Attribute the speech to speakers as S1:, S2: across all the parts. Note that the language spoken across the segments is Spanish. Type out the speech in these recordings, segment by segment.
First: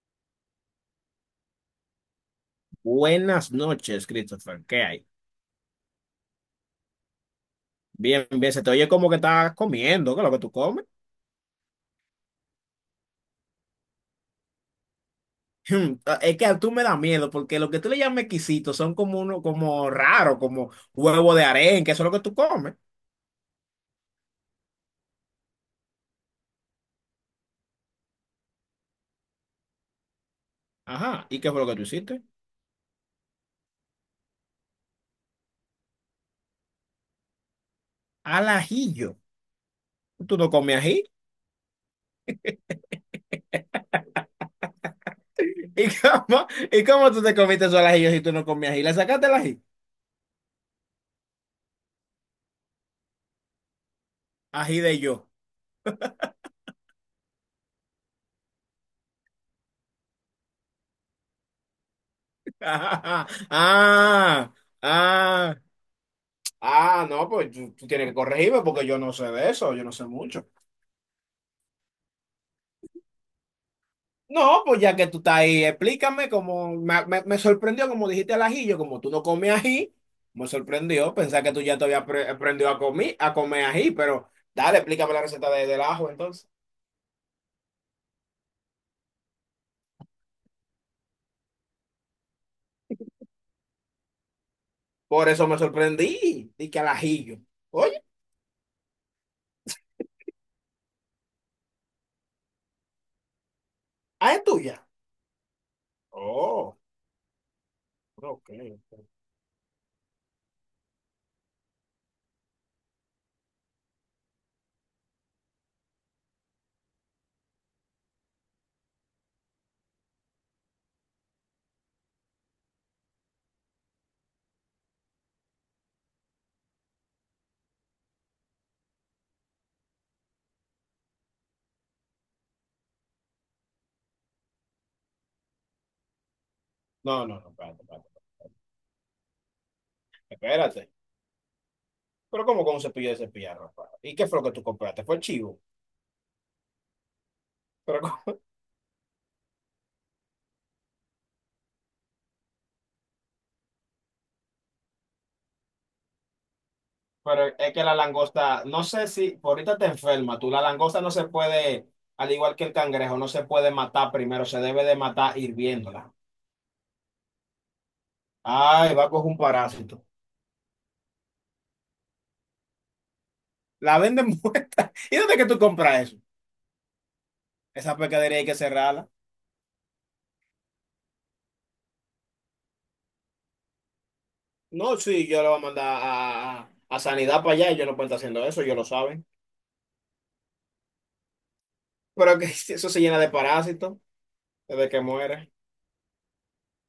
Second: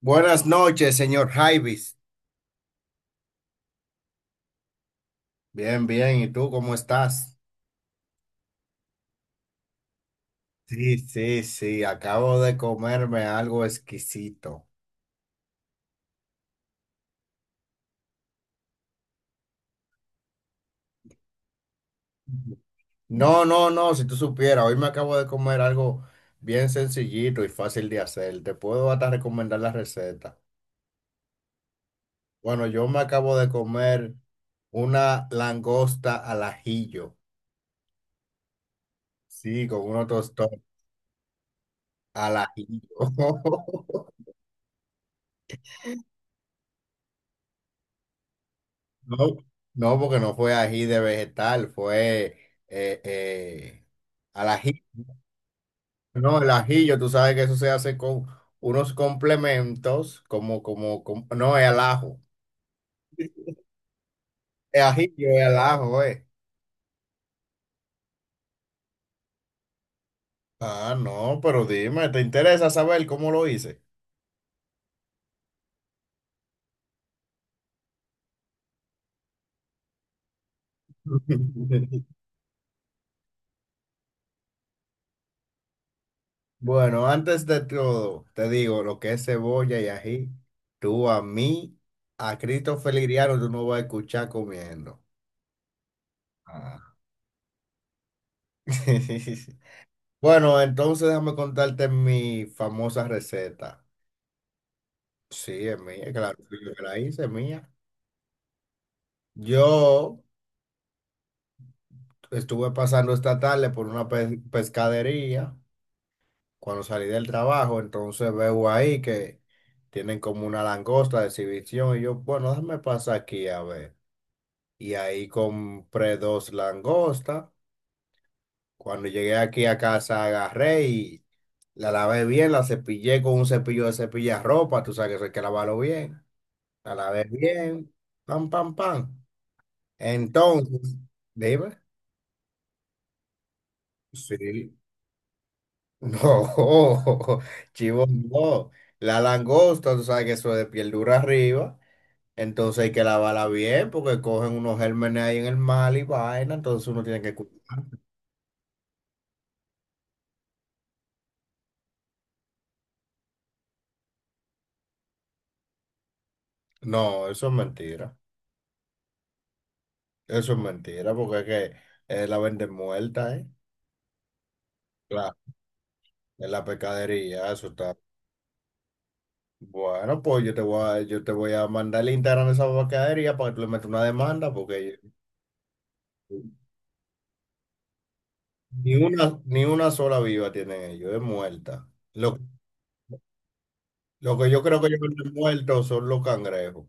S1: Buenas noches, señor Jaivis.
S2: Buenas noches, Christopher. ¿Qué hay?
S1: Bien, bien. ¿Y tú cómo estás?
S2: Bien, se te oye como que estás comiendo, ¿qué es lo que tú comes?
S1: Sí, sí, sí. Acabo de comerme algo exquisito.
S2: Es que a tú me da miedo porque lo que tú le llamas exquisitos son como uno, como raro, como huevo de arenque, que eso es lo que tú comes.
S1: No, no, no. Si tú supieras, hoy me acabo de comer algo bien sencillito y fácil de hacer. Te puedo hasta recomendar la receta.
S2: Ajá, ¿y qué fue lo que tú hiciste?
S1: Bueno, yo me acabo de comer una langosta al ajillo.
S2: Al ajillo.
S1: Sí, con unos
S2: ¿Tú no
S1: tostones
S2: comes ají?
S1: al ajillo.
S2: ¿Y cómo, y cómo tú te comiste eso al ajillo si tú no comías ají? ¿Le sacaste el
S1: No,
S2: ají?
S1: no, porque no fue ají de vegetal, fue eh, eh, al
S2: Ají
S1: ají.
S2: de yo.
S1: No, el ajillo, tú sabes que eso se hace con unos complementos, no, es al ajo.
S2: Ah,
S1: Es ajillo, es al
S2: ah,
S1: ajo, eh.
S2: ah, no, pues tú tienes que corregirme porque yo no sé de eso, yo no sé mucho.
S1: Ah, no, pero dime, ¿te interesa saber cómo lo hice?
S2: No, pues ya que tú estás ahí, explícame cómo me sorprendió, como dijiste al ajillo, como tú no comes ají, me sorprendió pensar que tú ya te habías aprendido a comer ají, pero dale, explícame la receta del ajo entonces.
S1: Bueno, antes de todo, te digo, lo que es cebolla y ají, tú a mí, a Cristo Feliriano, tú no vas a escuchar comiendo.
S2: Por eso me sorprendí, dije al
S1: Ah.
S2: ajillo. Oye,
S1: Bueno, entonces déjame contarte mi famosa receta.
S2: ah, es tuya.
S1: Sí, es mía, claro, fui yo
S2: Oh,
S1: que la hice, es mía.
S2: ok.
S1: Yo estuve pasando esta tarde por una pescadería cuando salí del trabajo, entonces veo ahí que tienen como una langosta de exhibición y yo, bueno, déjame pasar aquí a ver. Y ahí compré dos langostas. Cuando llegué aquí a casa agarré y la lavé bien, la cepillé con un cepillo de cepillar ropa, tú sabes que eso hay que lavarlo bien. A la
S2: No,
S1: vez
S2: no, no, espérate,
S1: bien.
S2: espérate.
S1: Pam, pam, pam. Entonces,
S2: Espérate.
S1: dime.
S2: Pero como con un cepillo de cepillar, ¿ropa? ¿Y qué fue lo que tú
S1: Sí.
S2: compraste? Fue chivo.
S1: No, chivo,
S2: Pero
S1: no. La langosta, tú sabes que eso es de piel dura arriba. Entonces hay que lavarla bien porque cogen unos gérmenes ahí en el mar y vaina. Entonces uno tiene que...
S2: Pero
S1: cu-
S2: es que la langosta, no sé si por ahorita te enferma, tú, la langosta no se puede, al igual que el cangrejo, no se puede matar primero, se debe de matar hirviéndola.
S1: No, eso es mentira.
S2: Ay, va a coger un parásito.
S1: Eso es mentira porque es que la venden muerta, ¿eh?
S2: La venden muerta. ¿Y dónde
S1: Claro,
S2: es que tú compras eso?
S1: en la pescadería, eso está.
S2: Esa pescadería hay que cerrarla.
S1: Bueno, pues yo te voy a mandar el Instagram de esa pescadería para que tú le metas una demanda
S2: No,
S1: porque
S2: sí, yo la voy a mandar a, a sanidad para allá, ellos no pueden estar haciendo eso, ellos lo
S1: ni
S2: saben.
S1: una, ni una sola viva tienen ellos, es muerta. Lo,
S2: Pero que eso se llena de parásitos
S1: lo que yo creo que
S2: desde
S1: ellos
S2: que
S1: venden
S2: muere.
S1: muertos son los cangrejos.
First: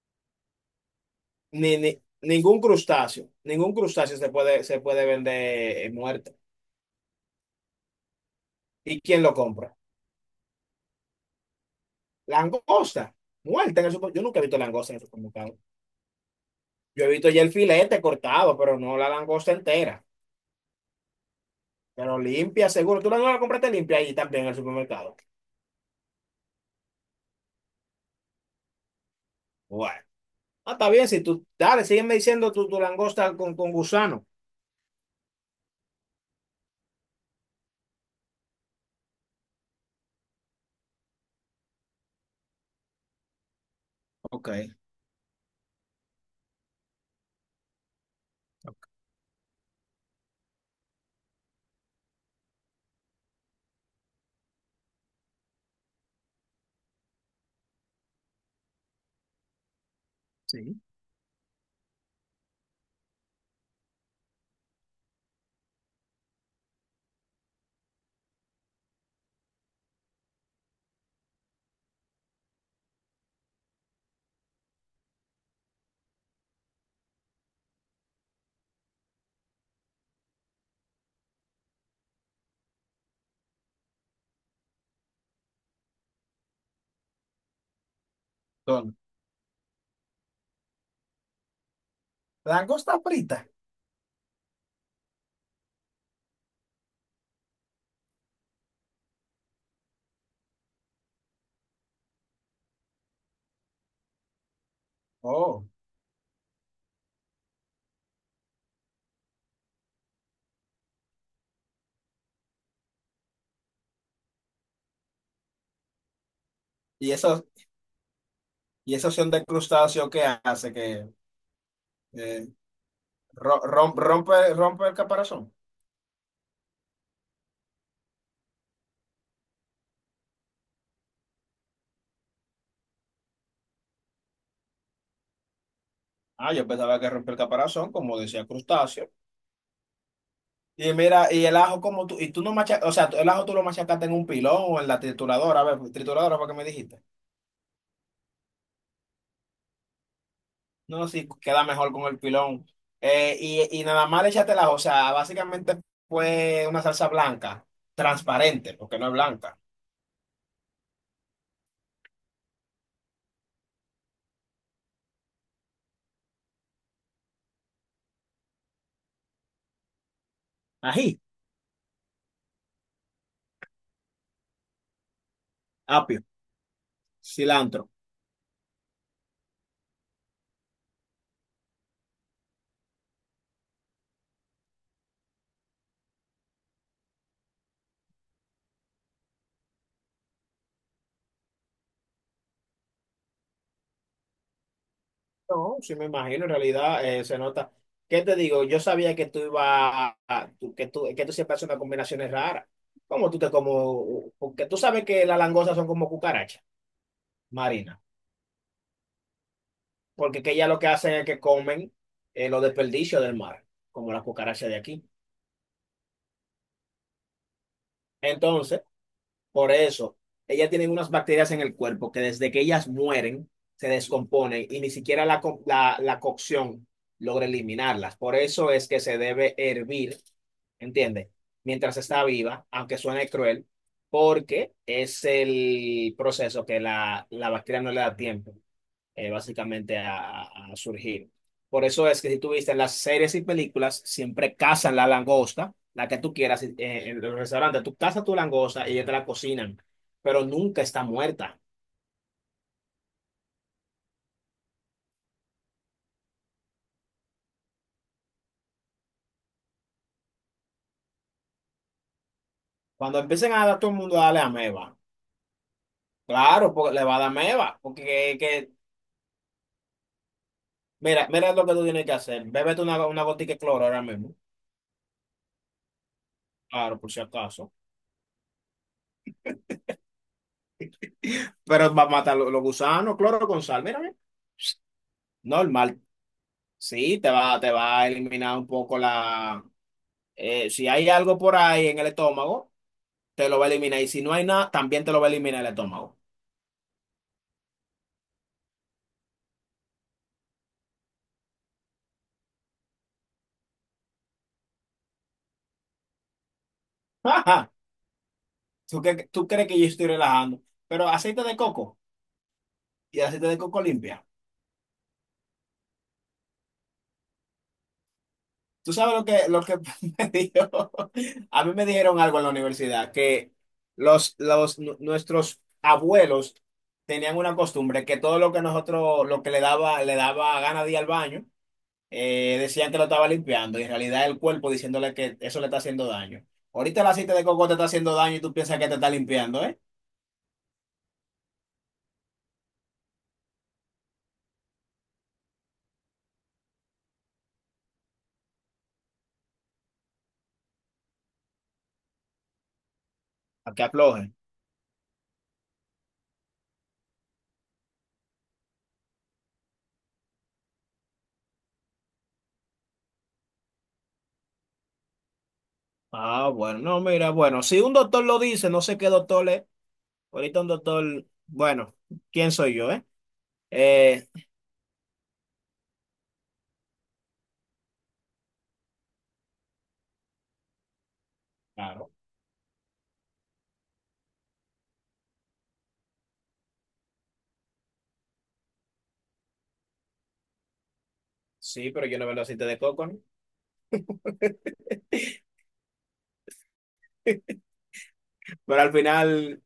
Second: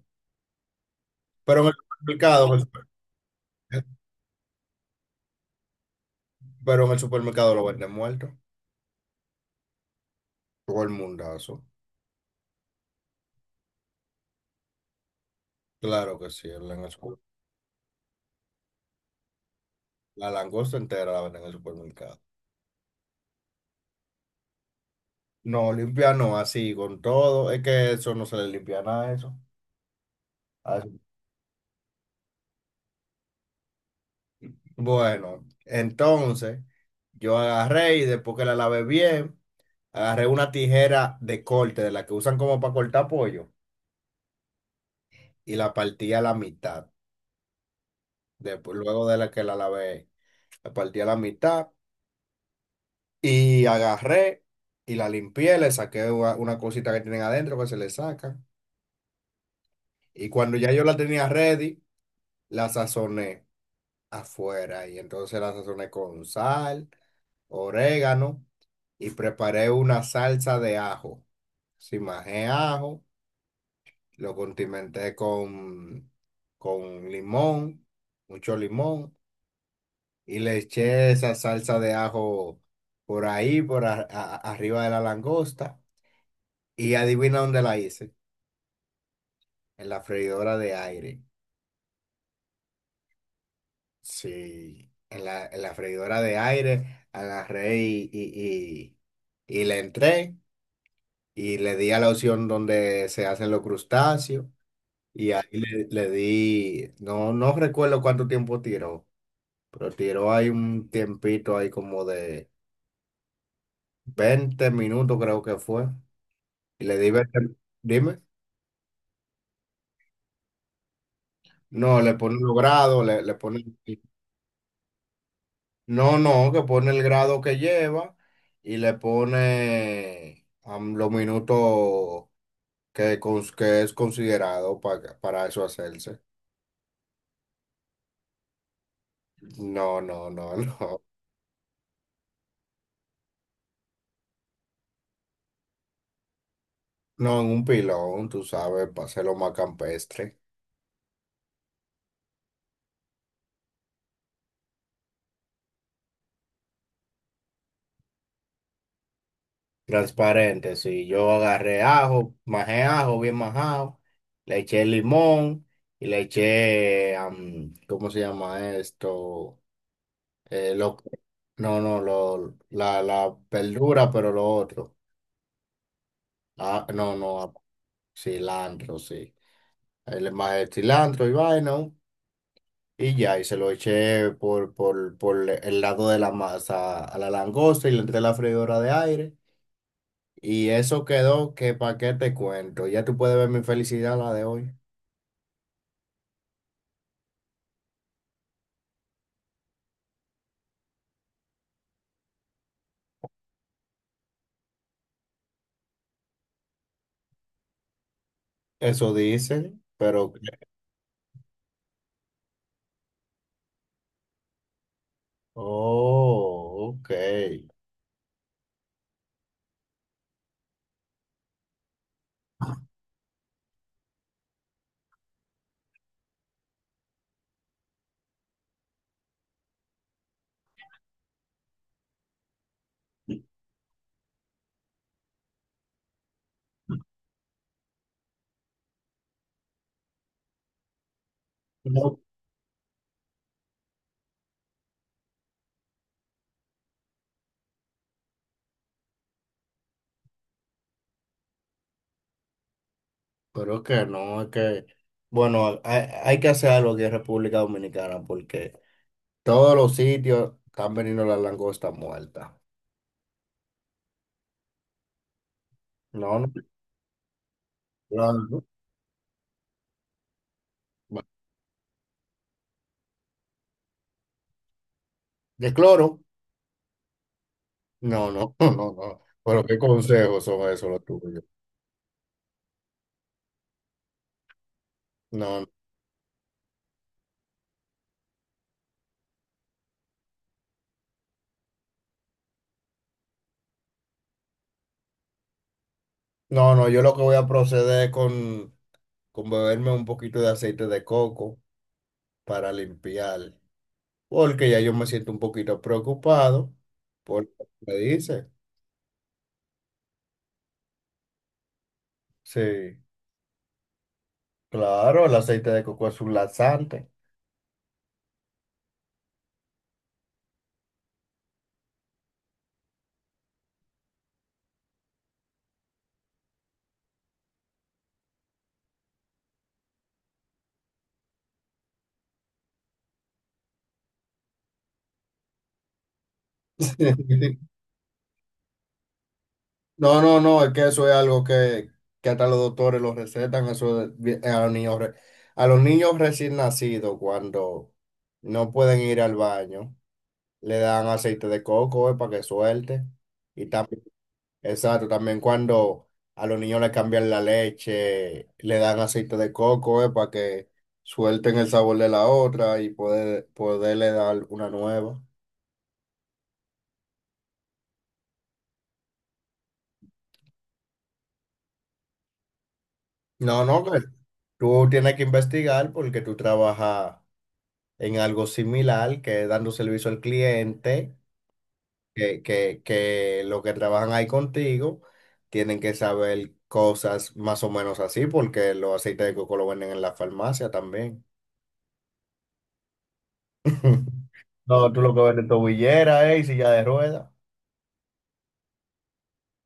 S1: Pero en el
S2: Ni, ni,
S1: supermercado, en el
S2: ningún crustáceo se puede vender muerto.
S1: pero en el supermercado lo venden muerto.
S2: ¿Y quién lo compra?
S1: Todo el mundazo.
S2: Langosta, muerta en el supermercado. Yo nunca he visto langosta en el supermercado.
S1: Claro que sí,
S2: Yo he visto ya el filete cortado, pero no la langosta entera.
S1: la langosta entera la venden en el
S2: Pero
S1: supermercado.
S2: limpia, seguro. Tú la no la compraste limpia ahí también en el supermercado.
S1: No, limpia no, así con todo. Es que eso no se le limpia nada a eso.
S2: Bueno, ah,
S1: A
S2: está
S1: eso.
S2: bien. Si tú, dale, sígueme diciendo tu, tu langosta con gusano.
S1: Bueno, entonces yo agarré y después que la lavé bien, agarré una tijera de corte de la que usan como para cortar pollo
S2: Ok.
S1: y la partí a la mitad. Después,
S2: Ok,
S1: luego de la que la lavé, la partí a la mitad y agarré y la limpié, le saqué una cosita que tienen adentro que se le saca. Y cuando ya
S2: sí.
S1: yo la tenía ready, la sazoné afuera y entonces la sazoné con sal, orégano y preparé una salsa de ajo. Simajé ajo, lo condimenté con limón, mucho limón y le eché esa salsa de ajo por ahí, por arriba de la langosta. Y adivina dónde la hice.
S2: Son
S1: En la freidora de aire.
S2: langosta frita.
S1: Sí, en la freidora de aire agarré y le entré y le di a la opción donde se hacen los crustáceos. Y ahí
S2: Oh,
S1: le di, no, no recuerdo cuánto tiempo tiró, pero tiró ahí un tiempito ahí como de 20 minutos creo que fue. Y le
S2: y
S1: debe,
S2: eso,
S1: dime,
S2: y esa opción de crustáceo que hace que
S1: no, le pone
S2: eh,
S1: los grados, le pone,
S2: rompe, rompe el caparazón.
S1: no, no, que pone el grado que lleva y le pone los minutos que es considerado para eso hacerse.
S2: Ah, yo pensaba que rompe el caparazón, como decía crustáceo.
S1: No, no, no,
S2: Y
S1: no,
S2: mira, y el ajo como tú, y tú no machacas, o sea, el ajo tú lo machacaste en un pilón o en la trituradora, a ver, pues, trituradora fue que me dijiste.
S1: no, en un pilón, tú sabes, para hacerlo más campestre.
S2: No, no, sí, queda mejor con el pilón. Y nada más le echaste el ajo, o sea, básicamente fue una salsa blanca, transparente, porque no es blanca.
S1: Transparente, sí, yo agarré ajo, majé ajo, bien majado, le eché limón y le eché, ¿cómo se llama esto? Eh, lo,
S2: Ají,
S1: no, no, la verdura, pero lo otro.
S2: apio.
S1: Ah, no, no,
S2: Cilantro.
S1: cilantro, sí. El, más el cilantro y vaina. Y ya, y se lo eché por el lado de la masa a la langosta y le entré la freidora de aire. Y eso quedó que pa' qué te cuento. Ya tú puedes ver mi felicidad la de hoy.
S2: No, sí me imagino, en realidad se nota. ¿Qué te digo? Yo sabía que tú ibas a que tú, que tú siempre haces unas combinaciones raras. ¿Cómo tú te como? Porque tú sabes que las langostas son como cucarachas marinas.
S1: Eso dicen, pero...
S2: Porque que ellas lo que hacen es que comen los desperdicios del mar, como las cucarachas de aquí.
S1: Oh, ok.
S2: Entonces, por eso, ellas tienen unas bacterias en el cuerpo que desde que ellas mueren, se descomponen y ni siquiera la cocción logra eliminarlas. Por eso es que se debe hervir, ¿entiendes? Mientras está viva, aunque suene cruel, porque es el proceso que la bacteria no le da tiempo, básicamente a surgir. Por eso
S1: No,
S2: es que si tú viste las series y películas, siempre cazan la langosta, la que tú quieras, en los restaurantes, tú cazas tu langosta y ellos te la cocinan, pero nunca está muerta.
S1: pero es que no, es que, bueno, hay que hacer algo aquí en República Dominicana porque todos los sitios están veniendo las langostas muertas.
S2: Cuando empiecen a dar todo el mundo a darle ameba,
S1: No, no,
S2: claro, porque le va a dar ameba, porque
S1: no, no.
S2: mira,
S1: Bueno,
S2: mira lo que tú tienes que hacer, bébete una gotica de cloro ahora mismo,
S1: ¿de cloro?
S2: claro, por si acaso,
S1: No, no, no, no. Pero qué consejos son esos los tuyos.
S2: pero va a matar los gusanos, cloro con sal, mira, mira,
S1: No, no,
S2: normal, sí, te va a eliminar un poco la... si hay algo por ahí en el estómago, te lo va a eliminar. Y si no hay nada, también te lo va a eliminar el estómago.
S1: no, no, yo lo que voy a proceder es con beberme un poquito de aceite de coco para limpiar, porque ya yo me siento un poquito preocupado por lo
S2: Ajá.
S1: que me dice.
S2: ¿Tú, tú crees que yo estoy relajando? Pero aceite de coco
S1: Sí,
S2: y aceite de coco limpia.
S1: claro, el aceite de coco es un laxante.
S2: ¿Tú sabes lo que me dijo? A mí me dijeron algo en la universidad, que nuestros abuelos tenían una costumbre que todo lo que nosotros, lo que le daba gana de ir al baño, decían que lo estaba limpiando y en realidad el cuerpo diciéndole que eso le está haciendo daño. Ahorita el aceite de coco te está haciendo daño y tú piensas que te está limpiando, ¿eh?
S1: No, no, no, es que eso es algo que hasta los doctores lo recetan, eso es a los niños, a los niños recién nacidos cuando no pueden ir al baño, le dan aceite de coco, para que suelte. Y
S2: A que
S1: también,
S2: afloje.
S1: exacto, también cuando a los niños le cambian la leche, le dan aceite de coco, para que suelten el sabor de la otra y poderle dar una nueva.
S2: Ah, bueno, no, mira, bueno, si un doctor lo dice, no sé qué doctor es, ahorita un doctor, bueno, ¿quién soy yo, eh?
S1: No, no, que
S2: Eh,
S1: tú tienes que investigar porque tú trabajas en algo similar, que es dando servicio al cliente,
S2: claro,
S1: que los que trabajan ahí contigo tienen que saber cosas más o menos así, porque los aceites de coco lo venden en la farmacia también.
S2: sí, pero yo no veo el aceite de coco, ¿no?
S1: No, tú lo que vendes es tobillera, y silla de ruedas.
S2: Pero al final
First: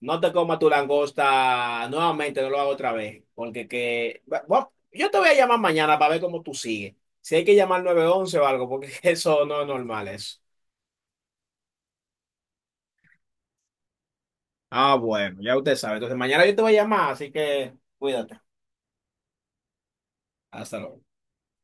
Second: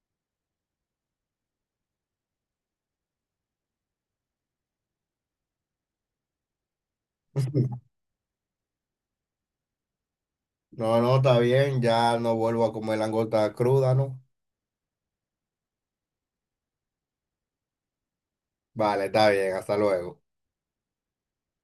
S2: no te comas tu langosta nuevamente, no lo hago otra vez. Porque que... bueno, yo te voy a llamar mañana para ver cómo tú sigues. Si hay que llamar 911 o algo, porque eso no es normal, eso.
S1: No, no, está bien, ya no vuelvo a comer langosta cruda, ¿no?
S2: Ah, bueno, ya usted sabe. Entonces mañana yo te voy a llamar, así que cuídate.
S1: Vale, está bien, hasta luego.
S2: Hasta luego.